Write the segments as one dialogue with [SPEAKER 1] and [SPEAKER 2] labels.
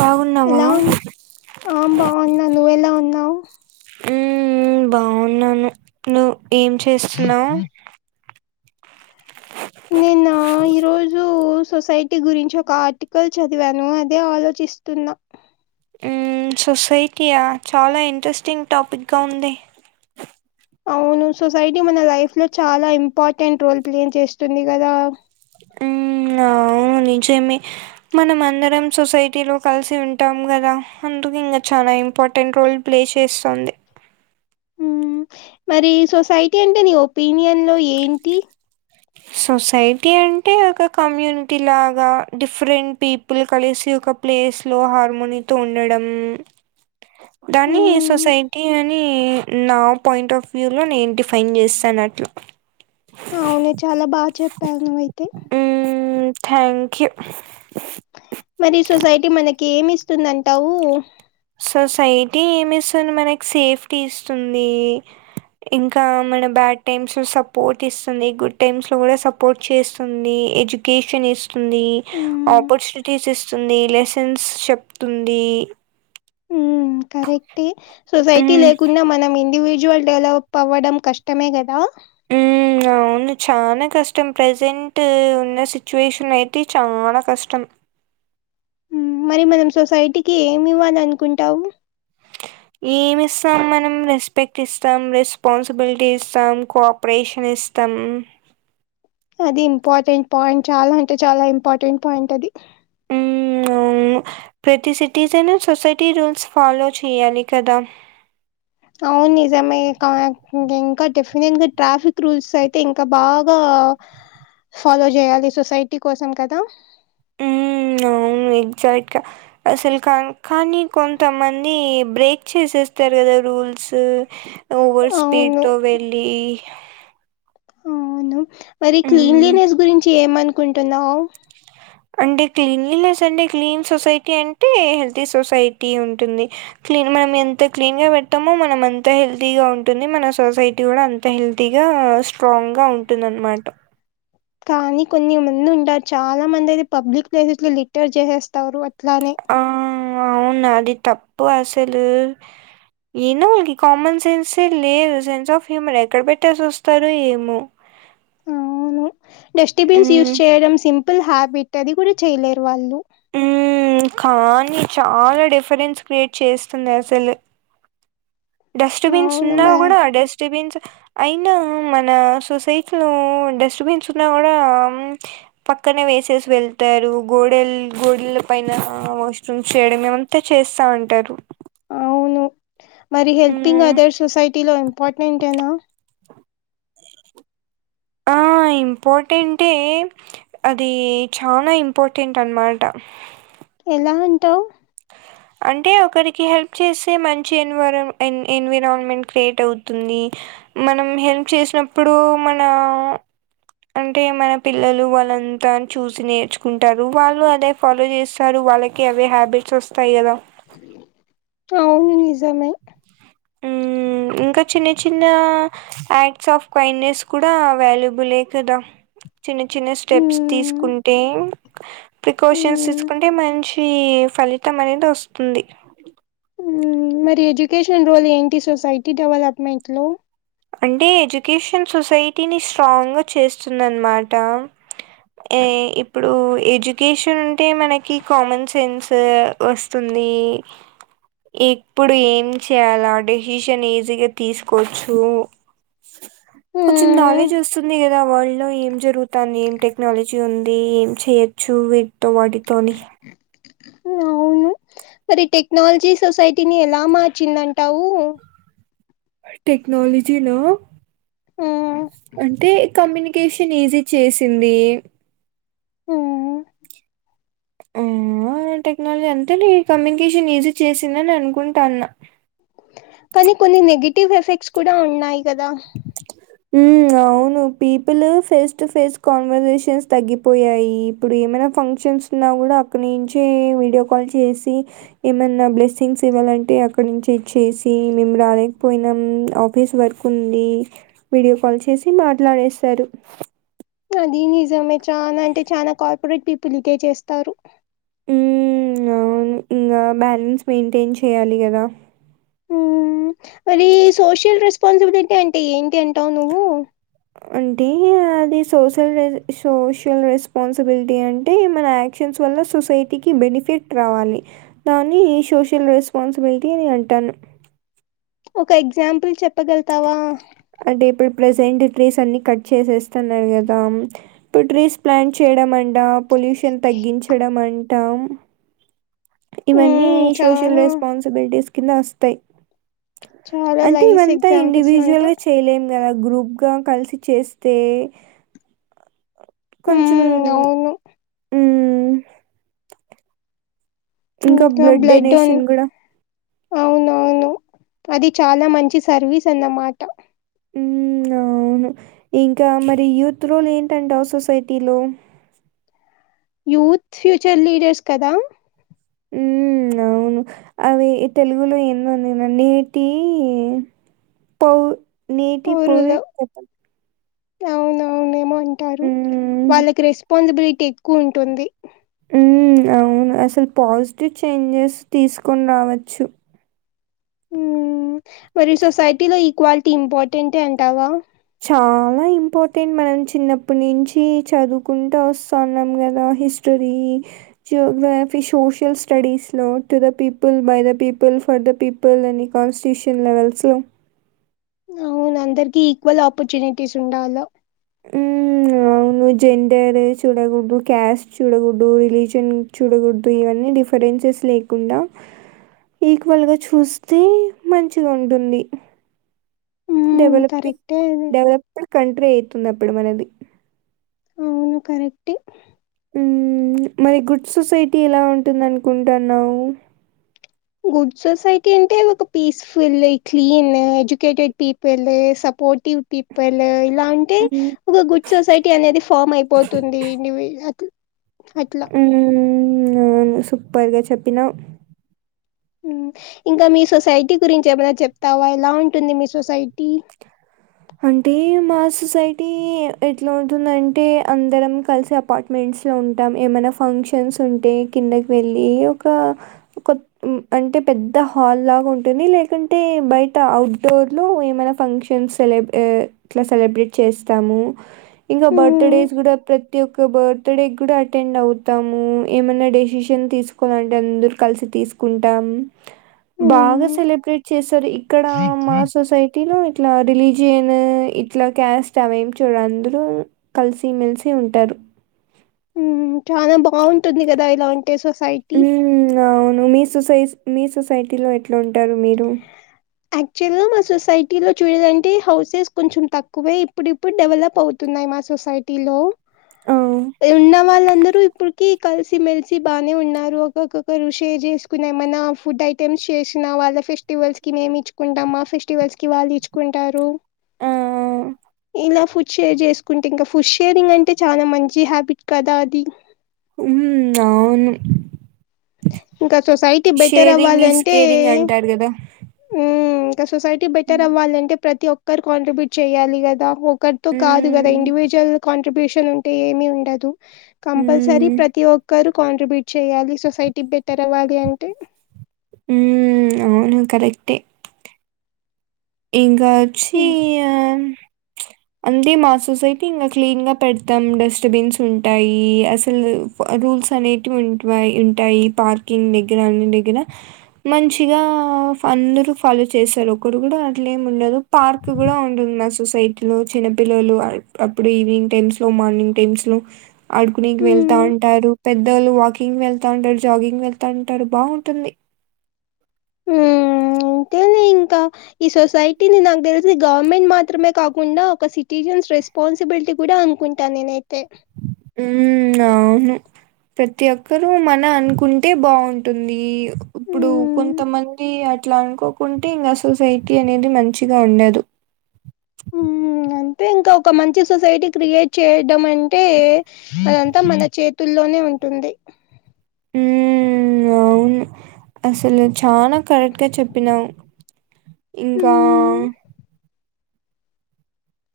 [SPEAKER 1] బాగున్నావా
[SPEAKER 2] ఎలా ఆ బాగున్నా నువ్వెలా ఉన్నావ్
[SPEAKER 1] ఉమ్ బాగున్నాను నువ్ ఏం చేస్తున్నావ్
[SPEAKER 2] నేనా ఈరోజు సొసైటీ గురించి ఒక ఆర్టికల్ చదివాను అదే ఆలోచిస్తున్నా
[SPEAKER 1] ఉమ్ సొసైటీయా చాలా ఇంట్రెస్టింగ్ టాపిక్ గా ఉంది
[SPEAKER 2] అవును సొసైటీ మన లైఫ్ లో చాలా ఇంపార్టెంట్ రోల్ ప్లే చేస్తుంది కదా [inaudible]
[SPEAKER 1] నిజేమే మనం అందరం సొసైటీ లో కలిసి ఉంటాం కదా అందుకు ఇంకా చాల ఇమ్ ఇంపార్టెంట్ రోల్ ప్లే చేస్తుంది
[SPEAKER 2] ఉ మరి సొసైటీ అంటే నీ ఒపీనియన్ లో ఏంటి
[SPEAKER 1] సొసైటీ అంటే ఒక కమ్యూనిటీ లాగా డిఫరెంట్ పీపుల్ కలిసి ఒక క ప్లేస్ లో హార్మోని తో ఉండడం దాని
[SPEAKER 2] మ్మ్
[SPEAKER 1] సొసైటీ అని ఈ నా పాయింట్ ఆఫ్ వ్యూ లో నేను డిఫైన్ చేస్తాను అట్లా
[SPEAKER 2] అవును చాలా బా చెప్పవు నువవైతే
[SPEAKER 1] ఉ థ్యాంక్ యూ
[SPEAKER 2] మరి సొసైటీ మనకి ఏమి ఇస్తుంది అంటావు
[SPEAKER 1] సొసైటీ ఏమి ఇస్తుంది మనకి సేఫ్టీ ఇస్తుంది ఇంకా మన బ్యాడ్ టైమ్స్ లో సపోర్ట్ ఇస్తుంది గుడ్ టైమ్స్ లో కూడా సపోర్ట్ చేస్తుంది ఎజుకేషన్ ఇస్ తుంది
[SPEAKER 2] మ్మ్
[SPEAKER 1] ఆపర్చునిటీస్ ఇస్తుంది లెసన్స్ చెప్తుంది
[SPEAKER 2] ఉ కరెక్టే సొసైటీ
[SPEAKER 1] మ్మ్.
[SPEAKER 2] లేకుండా మనం ఇండివిజూ జువల్ డెవలప్ అవ్వడం కష్టమే కదా
[SPEAKER 1] ఉ అవును చానా కష్టం ప్రెసెంట్ ఉన్న సిచ్యువేషన్ అయితే చానా కష్టం
[SPEAKER 2] ఉ మరి మనం సొసైటీకి ఏమి ఇవ్వని అనుకుంటాము
[SPEAKER 1] ఏమి ఇస్తాం మనం రెస్పెక్ట్ ఇస్తాం రెస్పాన్సిబిలిటీ ఇస్తాం కోఆపరేషన్ ఇస్ తమ్
[SPEAKER 2] అది ఇంపార్టెంట్ పాయింట్ చాలా అంటే చాలా ఇంపార్టెంట్ పాయింట్ అది
[SPEAKER 1] ఉ ప్రతి సిటిజన్ సొసైటీ రూల్స్ ఫాలో చేయాలి కదా
[SPEAKER 2] అవును నిజమే క ఇంకా డెఫినెట్ గా ట్రాఫిక్ రూల్స్ అయితే ఇంకా బాగా గ ఫాలో చేయాలి సొసైటీ కోసం కదా
[SPEAKER 1] మ్మ్ అవును ఎగజాక్ట్ గ అసలు క కానీ కొంతమంది బ్రేక్ చేసేస్తారు రధ రూల్స్ ఓవర్
[SPEAKER 2] అవును
[SPEAKER 1] స్పీడ్తో వెళ్ళి
[SPEAKER 2] అవును మరి
[SPEAKER 1] మ్మ్
[SPEAKER 2] క్లీన్లీనెస్ గురించి ఏమనుకుంటున్నావు
[SPEAKER 1] అంటే క్లీన్లస్ అంటే క్లీన్ సొసైటీ అంటే హెల్తీ సొసైటీ ఉంటుంది క్లీన్ మనం ఎంత క్లీన్ గా పెడతామో మనం అంత హెల్తీగా ఉంటుంది మన సొసైటీ కూడా అంత హెల్తీగా గ స్ట్రాంగ్ గా ఉంటుంది అనమాట
[SPEAKER 2] కానీ కొన్ని మంది ఉంటారు చాలా మంది అయితే పబ్లిక్ ప్లేసెస్ లో లిటరర్ చేసేస్తారు అట్లానే
[SPEAKER 1] ఆ అవును అది తప్పు అసలు ఏనో వాళ్ళకి కామన్ సెన్స లేదు సెన్స్ ఆఫ్ హ్యూమర్ ఎక్కడ పెట్టేసి వస్తారు ఏమో
[SPEAKER 2] అవును డస్ట్బిన్స్ యూస్
[SPEAKER 1] ఉమ్
[SPEAKER 2] చేయడం సింపుల్ హ్యాబిట్ అది కూడా చేయలేరు వాళ్ళు
[SPEAKER 1] ఉ కానీ చాలా డిఫరెన్స్ క్రియేట్ చేస్తుంది అసలు డస్ట్బిన్
[SPEAKER 2] అవును
[SPEAKER 1] ఉన్నా
[SPEAKER 2] మ-
[SPEAKER 1] కూడా డస్ట్బిన్స్ అయినా మన సొసైటీ లో డస్ట్బిన్స్ ఉన్నా కూడా ప పక్కనే వేసేసి వెళ్తారు గోడెలు గోడెల పైన వష్రూమ్ చేయడం ఏమంతా చేస్తా అంటారు
[SPEAKER 2] అవును మరి హెల్పింగ్
[SPEAKER 1] ఉమ్
[SPEAKER 2] అదర్ సొసైటీలో ఇంపార్టెంటేనా
[SPEAKER 1] ఆ ఇంపార్టెంటే అది చాలా ఇంపార్టెంట్ అనమాట
[SPEAKER 2] ఎలా అంటావు
[SPEAKER 1] అంటే ఒకరికి హెల్ప్ చేసే మంచి ఎన్వరా ఎ ఎన్విరాన్మెంట్ క్రియేట్ అవుతుంది మనం హెల్ప్ చేసినప్పుడు మన అంటే మన పిల్లలు వాళ్ళంతా చూసి నేర్చుకుంటారు, వాళ్ళు అదే ఫాలో చేస్తారు వాళ్ళకి అవే హ్యాబిట్స్ వస్తాయి కదా
[SPEAKER 2] అవును నిజామే
[SPEAKER 1] మ్మ్, ఇంకా చిన్న చిన్న యాక్ట్స్ ఆఫ్ కైండ్నెస్ కూడా వాల్యుబులే కదా చిన్న చిన్న స్టెప్స్
[SPEAKER 2] మ్మ్
[SPEAKER 1] తీసుకుంటే ప్రికాషన్స్
[SPEAKER 2] మ్మ్
[SPEAKER 1] తీసుకుంటే మంచి ఫలితం అనేది వస్తుంది.
[SPEAKER 2] హ్మ్ మరి ఎడ్యుకేషన్ రోల్ ఏంటి సొసైటీ డెవలప్మెంట్ లో
[SPEAKER 1] అంటే ఎడ్యుకేషన్ సొసైటీని స్ట్రాంగ్ గా చేస్తుందనమాట అ ఇప్పుడు ఎడ్యుకేషన్ ఉంటే మనకి కామన్ సెన్స్ వస్తుంది ది ఇప్పుడు ఏం చేయాలి డెసిషన్ ఈజీగా తీసుకోవచ్చు ఉ కొంచెం
[SPEAKER 2] మ్మ్
[SPEAKER 1] నాలెడ్జ్ వస్తుంది కదా వాళ్ళ లో ఏం జరుగుతాంది ఏం టెక్నాలజీ ఉంది ఏం చేయొచ్చు వీటితో వాటితో అని
[SPEAKER 2] అవును మరి టెక్నాలజీ సొసైటీని ఎలా మార్చిందంటావు
[SPEAKER 1] టెక్నాలజీలో
[SPEAKER 2] మ్మ్
[SPEAKER 1] అంటే కమ్యూనికేషన్ ఈజీ చేసింది.
[SPEAKER 2] మ్మ్
[SPEAKER 1] ఆ టెక్నాలజీ అంటేనే కమ్యూనికేషన్ ఈజీ చేసిందని అనుకుంటాన్న
[SPEAKER 2] కానీ కొన్ని నెగిటివ్ ఎఫెక్ట్స్ కూడా ఉన్నాయి కదా
[SPEAKER 1] హ్మ్ అవును people face to face conversations తగ్గిపోయాయి ఇప్పుడు ఏమనా ఫంక్షన్స్ ఉన్న కూడా అక్కడి నుంచి వీడియో కాల్ చేసి ఏమన్నా బ్లెస్సింగ్స్ ఇవ్వాలంటే టే అక్కడ నుంచి ఇచ్చేసి మేము రాలేకపోయినాం ఆఫీస్ వర్క్ ఉంది వీడియో కాల్ చేసి మాట్లాడేస్తారు
[SPEAKER 2] అది నిజమే చనా అంటే చనా కార్పొరేట్ పీపుల్కే చేస్తారు
[SPEAKER 1] హ్మ్ అవును ఇంగా బ్యాలెన్స్ మెయింటైన్ చేయాలి కదా
[SPEAKER 2] హ్మ్ మరి సోషల్ రెస్పాన్సిబిలిటీ అంటే ఏంటి అంటావు నువ్వు
[SPEAKER 1] అంటే అది సోసల్ సోషల్ రెస్పాన్సిబిలిటీ అంటే మన ఎక్షన్స్ వల్ల సొసైటీకి బెనిఫిట్ రావాలి దాన్ని సోషల్ రెస్పాన్సిబిలిటీ అని అంటాను
[SPEAKER 2] ఒక ఎగ్జాంపుల్ చెప్
[SPEAKER 1] అంటే ఇప్పుడు ప్రెజెంట్ ట్రీస్ అన్ని కట్ చేసేస్తున్నారు కదా ఇప్పుడు ట్రీస్ ప్లాంట్ చేయడం అం టం పొల్యూషన్ తగ్గించడం అంటాం ఇవన్నీ
[SPEAKER 2] మ్మ్
[SPEAKER 1] సోషల్
[SPEAKER 2] చానా
[SPEAKER 1] రెస్పాన్సిబిలిటీస్ కింద వస్తాయి.
[SPEAKER 2] చాలా
[SPEAKER 1] అంటే
[SPEAKER 2] లైస్
[SPEAKER 1] ఇవంతా
[SPEAKER 2] ఎగ్జాంపుల్స్
[SPEAKER 1] ఇండివిజువల్
[SPEAKER 2] ఇవంతా
[SPEAKER 1] గా చేయలేము కదా గ్రూప్ గా కలిసి చేస్తే కొంచం
[SPEAKER 2] మ్మ్ అవును
[SPEAKER 1] ఇంకా బ్లడ్ డొనేషన్ కూడా
[SPEAKER 2] అవునవును అది చాలా మంచి సర్వీస్ అన్నమాట
[SPEAKER 1] మ్ అవ్ అవును ఇంకా మరి యూత్ రోల్ ఏంటంటవ్ సొసైటీలో
[SPEAKER 2] యూత్ ఫ్యూచర్ లీడర్స్ కదా
[SPEAKER 1] హ్మ్. అవును అవి తెలుగులో ఎన్నో అనిటి పోవు నేటి పోయి పోతాం
[SPEAKER 2] అవునవున ఏమో అంటారు
[SPEAKER 1] హ్మ్.
[SPEAKER 2] వాళ్ళకి రెస్పాన్సిబిలిటీ ఎక్కువ ఉంటుంది
[SPEAKER 1] మ్ అవును అసలు పాజిటివ్ చేంజెస్ తీసుకోని రావచ్చు
[SPEAKER 2] మ్ మరి సొసైటీలో ఈక్వాలిటీ ఇంపార్టెంటే అంటావా
[SPEAKER 1] చాలా ఇంపార్టెంట్ మనం చిన్నప్పటి నుంచి చదువుకుంట వస్తన్నాం కదా హిస్టరీ జియేగ్రాఫీ సోషల్ స్టడీస్ లో to the people by the people for the people అన్ కాన్స్టిట్యూషన్ లెవెల్స్ లో
[SPEAKER 2] [inaudible] అవును అందరికి ఈక్వల్ ఆపర్చునిటీస్ ఉండాల
[SPEAKER 1] హ్మ్. అవును. జెండర్ చూడకూడదు క్యాస్ట్ చూడకూడదు రిలీజన్ చూడకూడదు ఇవన్నీ డిఫరెన్స్ స్ లేకుండా ఈక్వల్గా చూస్తే మంచిగా ఉంటుంది
[SPEAKER 2] మ్మ్
[SPEAKER 1] డెవలపింగ్
[SPEAKER 2] కరెక్టే
[SPEAKER 1] డెవలప్డ్ కంట్రీ అయితుంది అప్పుడు మనది
[SPEAKER 2] అవును కరక్టే
[SPEAKER 1] హూ మ్ మరి గుడ్ సొసైటీ ఎలా ఉంటుంది అనుకుంటున్నావ్
[SPEAKER 2] గుడ్ సొసైటీ అంటే ఒక peacefully clean educated people supportive people ఇలా అంటే
[SPEAKER 1] హ్మ్.
[SPEAKER 2] ఒక గుడ్ సొసైటీ అనేది ఫామ్ అయిపోతుంది ఇండివిజ్యూవల్ అట్లా
[SPEAKER 1] హ్మ్. అవును సూపర్గా చెప్పినవ్
[SPEAKER 2] మ్ ఇంకా మీ సొసైటీ గురించి ఏమైనా చెప్తావా ఎలా ఉంటుంది మీ సొసైటీ
[SPEAKER 1] అంటే మా సొసైటీ ఎట్లా ఉంటుందంటే అందరం కలిసి అపార్ట్మెంట్ లో ఉంటాం ఏమన్న ఫంక్షన్స్ ఉంటే కిందకి వెళ్ళి ఒక ఒక మ్ అం టే పెద్ద హాల్ లాగా ఉంటుంది లేకుంటే బయట అవుట్డోర్ లో ఏమైనా ఫంక్షన్స్ సెల గ్ ఇట్లా సెలబ్రేట్ చేస్తాము ఇంకా
[SPEAKER 2] ఉమ్,
[SPEAKER 1] బర్తడేస్ కూడా ప్రత్ ప్రతి ఒక్క బర్త్ డే కూడా అటెండ్ అవుతాము ఏమైన్నా డెసిషన్ తీసుకోవాలంటే అందరూ కలిసి తీసుకుంటాం బాగా
[SPEAKER 2] ఉమ్,
[SPEAKER 1] సెలబ్రేట్ చేశారు ఇక్కడ మా సొసైటీ లో ఇట్లా రిలీజ్ జియన్ ఇట్లా క్యాస్ట్ అవేం చూడరు అందరూ కలిసిమెలిసి ఉంటారు
[SPEAKER 2] మ్ చాన బాగుంటుంది కదా ఇలా ఉంటే సొసైటీ
[SPEAKER 1] ఉమ్ అవును మీ సొసైస్ మీ సొసైటీలో ఎట్లుంటారు మీరు
[SPEAKER 2] యాక్చువల్ గా మా సొసైటీ లో చూడాలంటే హౌసెస్ కొంచెం తక్కువే ఇప్పుడిప్పుడు డెవలప్ అవుతున్నా న్నాయి మా సొసైటీ లో
[SPEAKER 1] ఆ
[SPEAKER 2] ఉన్న వాళ్లందరూ ఇప్పుడు కి కలిసి మెలిసి బానే ఉన్నారు ఒక్కొక్కొక్కరు షేర్ చేసుకుని ఏమన్నా ఫుడ్ ఐటెమ్స్ చేసినా వాళ్ళ ఫెస్టివల్స్ కి మేము ఇచ్చుకుంటాం మా ఫెస్టివల్స్కి వాళ్ళు ఇచ్చుకుంటారు
[SPEAKER 1] ఆ
[SPEAKER 2] ఇలా ఫుడ్ షేర్ చేసుకుంటే ఇంకా ఫుడ్ షేరింగ్ అంటే చాలా మంచి హ్యాబిట్ కదా అది
[SPEAKER 1] మ్ అవును
[SPEAKER 2] ఇంక సొసైటీ బెటర్
[SPEAKER 1] షేరింగ్ ఈజ్
[SPEAKER 2] అవ్వాలంటే
[SPEAKER 1] కేరింగ్ అంటారు కదా
[SPEAKER 2] మ్ ఇంకా సొసైటీ బెటర్
[SPEAKER 1] ఉమ్
[SPEAKER 2] అవ్వాలంటే ప్రతి ఒక్కరు కాంట్రిబ్యూట్ చేయాలి కదా ఒ ఒకరితో కాదు కదా ఇండివిజ్వల్ కాంట్రిబ్యూషన్ ఉంటే ఏమి ఉండదు కంపల్సరీ
[SPEAKER 1] ఉమ్
[SPEAKER 2] ప్రతి ఒక్కరు కాంట్రిబ్యూట్ చేయాలి సొసై టీ బెటర్ అవ్వాలి అంటే
[SPEAKER 1] ఉమ్ అవును కరెక్టే ఇంకాచ్చి
[SPEAKER 2] మ్మ్
[SPEAKER 1] అంతే మా సొసైటీ ఇంకా క్లీన్ గా పెడతాం డస్ట్బిన్స్ ఉంటాయి అసలు రూ రూల్స్ అనేటివి ఉంట్వాయి ఉంటాయి పార్కింగ్ దగ్గర అన్నిటి దగ్గర మంచిగా అందరూ ఫలు చేశారు ఒకరు కూడా అట్లా ఏం ఉండదు పార్క్ కూడా ఉంటుంది మా సొసైటీ లో చిన్నపిల్లలు అప్పుడప్పుడు ఈవినింగ్ టైమ్స్ లో మార్నింగ్ టైమ్స్ లో ఆడుకునికి వెళ్తా
[SPEAKER 2] హ్మ్
[SPEAKER 1] ఉంటారు పెద్దోళ్ళు వాకింగ్ కింగ్ వెళ్తా ఉంటారు జాగింగ్ వెళ్తా ఉంటారు బాగుంటుంది
[SPEAKER 2] ఉహూ ఉంటది ఇంకా ఈ సొసైటీని నాకు తెలిసి గవర్నమెంట్ మాత్రమే కాకుండా ఒక సిటిజన్ రెస్పాన్సిబుల్ లిటి కూడా అనుకుంటాను నేనైతే
[SPEAKER 1] ఉమ్ అవును ప్రతి ఒక్కరు మన అనుకుంటే బాగుంటుంది ఇప్పుడు
[SPEAKER 2] హ్మ్
[SPEAKER 1] కొంతమంది అ అట్లా అనుకోకుంటే ఇంకా సొసైటీ అనేది మంచిగా ఉండదు
[SPEAKER 2] ఉమ్ అంతే ఇంకా ఒక మంచి సొసైటీ క్రియేట్ చేయడం అంటే ఆ ంత మన చేతుల్లోనే ఉంటుంది
[SPEAKER 1] ఉమ్ అవు ను అసలు చానా కరెక్ట్ గా చెప్పినావ్ ఇంకా
[SPEAKER 2] హ్మ్.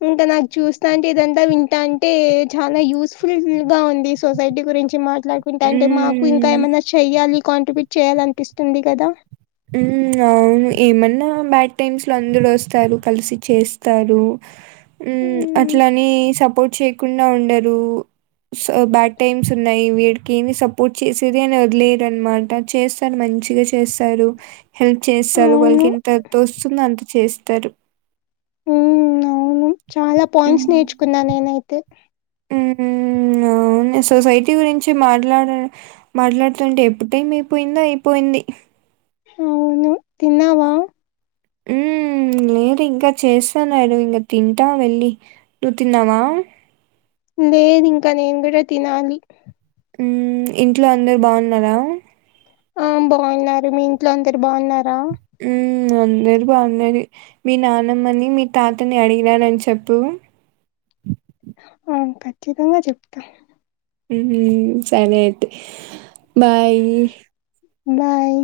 [SPEAKER 2] ఇంకా నాకు చూస్తా అంటే ఇదంతా వింటా అంటే చాలా యూస్ఫుల్ గా ఉంది సొసైటీ గురించి మా మాట్లాడుకుంటే అంటే మాకు ఇంకా
[SPEAKER 1] ఉమ్
[SPEAKER 2] ఏమైనా చెయ్యాలి కాంట్రిబ్యూట్ చెయాలి అనిపిస్తుంది కదా
[SPEAKER 1] ఉమ్ అవును ఏమన్నా బ్యాడ్ టైమ్స్ లో అందరుూ వస్తారు కలిసి చేస్తారు ఉమ్
[SPEAKER 2] హ్మ్.
[SPEAKER 1] అట్లని సపోర్ట్ చేయకుండా ఉండరు సో బ్యాడ్ టైమ్స్ ఉన్నాయి వీడికి ఏ సపోర్ట్ చేసేది అని వదిలేదు అనమాట చేస్తారు మం మంచిగా చేస్తారు హెల్ప్ చేస్తారు వాళ్ళకి
[SPEAKER 2] అవును
[SPEAKER 1] ఎంత తోస్తుందో అంత చేస్తారు
[SPEAKER 2] హ్మ్ అవును చాలా పాయింట్స్
[SPEAKER 1] మ్మ్.
[SPEAKER 2] నేర్చుకున్నా నేనైతే
[SPEAKER 1] మ్మ్. అవును సొసైటీ గురించి మాట్లాడ మాట్లాడుతుంటే ఎప్పుడు టైం అయిపోయిందో అయిపోయింది
[SPEAKER 2] అవును తిన్నావా
[SPEAKER 1] ఉమ్ లేదు ఇంకా చేస్తాన్నాడు ఇంకా తింటా వెళ్ళి నువ్వు తిన్నావా
[SPEAKER 2] లేదు ఇంకా నేను కూడా తినాలి
[SPEAKER 1] ఉమ్ ఇంట్లో అందరు బాగున్నారా
[SPEAKER 2] ఆ బాగున్నారు మీ ఇంట్లో అందరు బాగున్నారా
[SPEAKER 1] ఉమ్ అందరు బాగున్నారు మీ నానమ్మని మీ తాతని అడిగిననని చెప్పు
[SPEAKER 2] ఆ ఖచ్చితంగా చెప్తా
[SPEAKER 1] ఉమ్ సరే అయితే బాయ్
[SPEAKER 2] బాయ్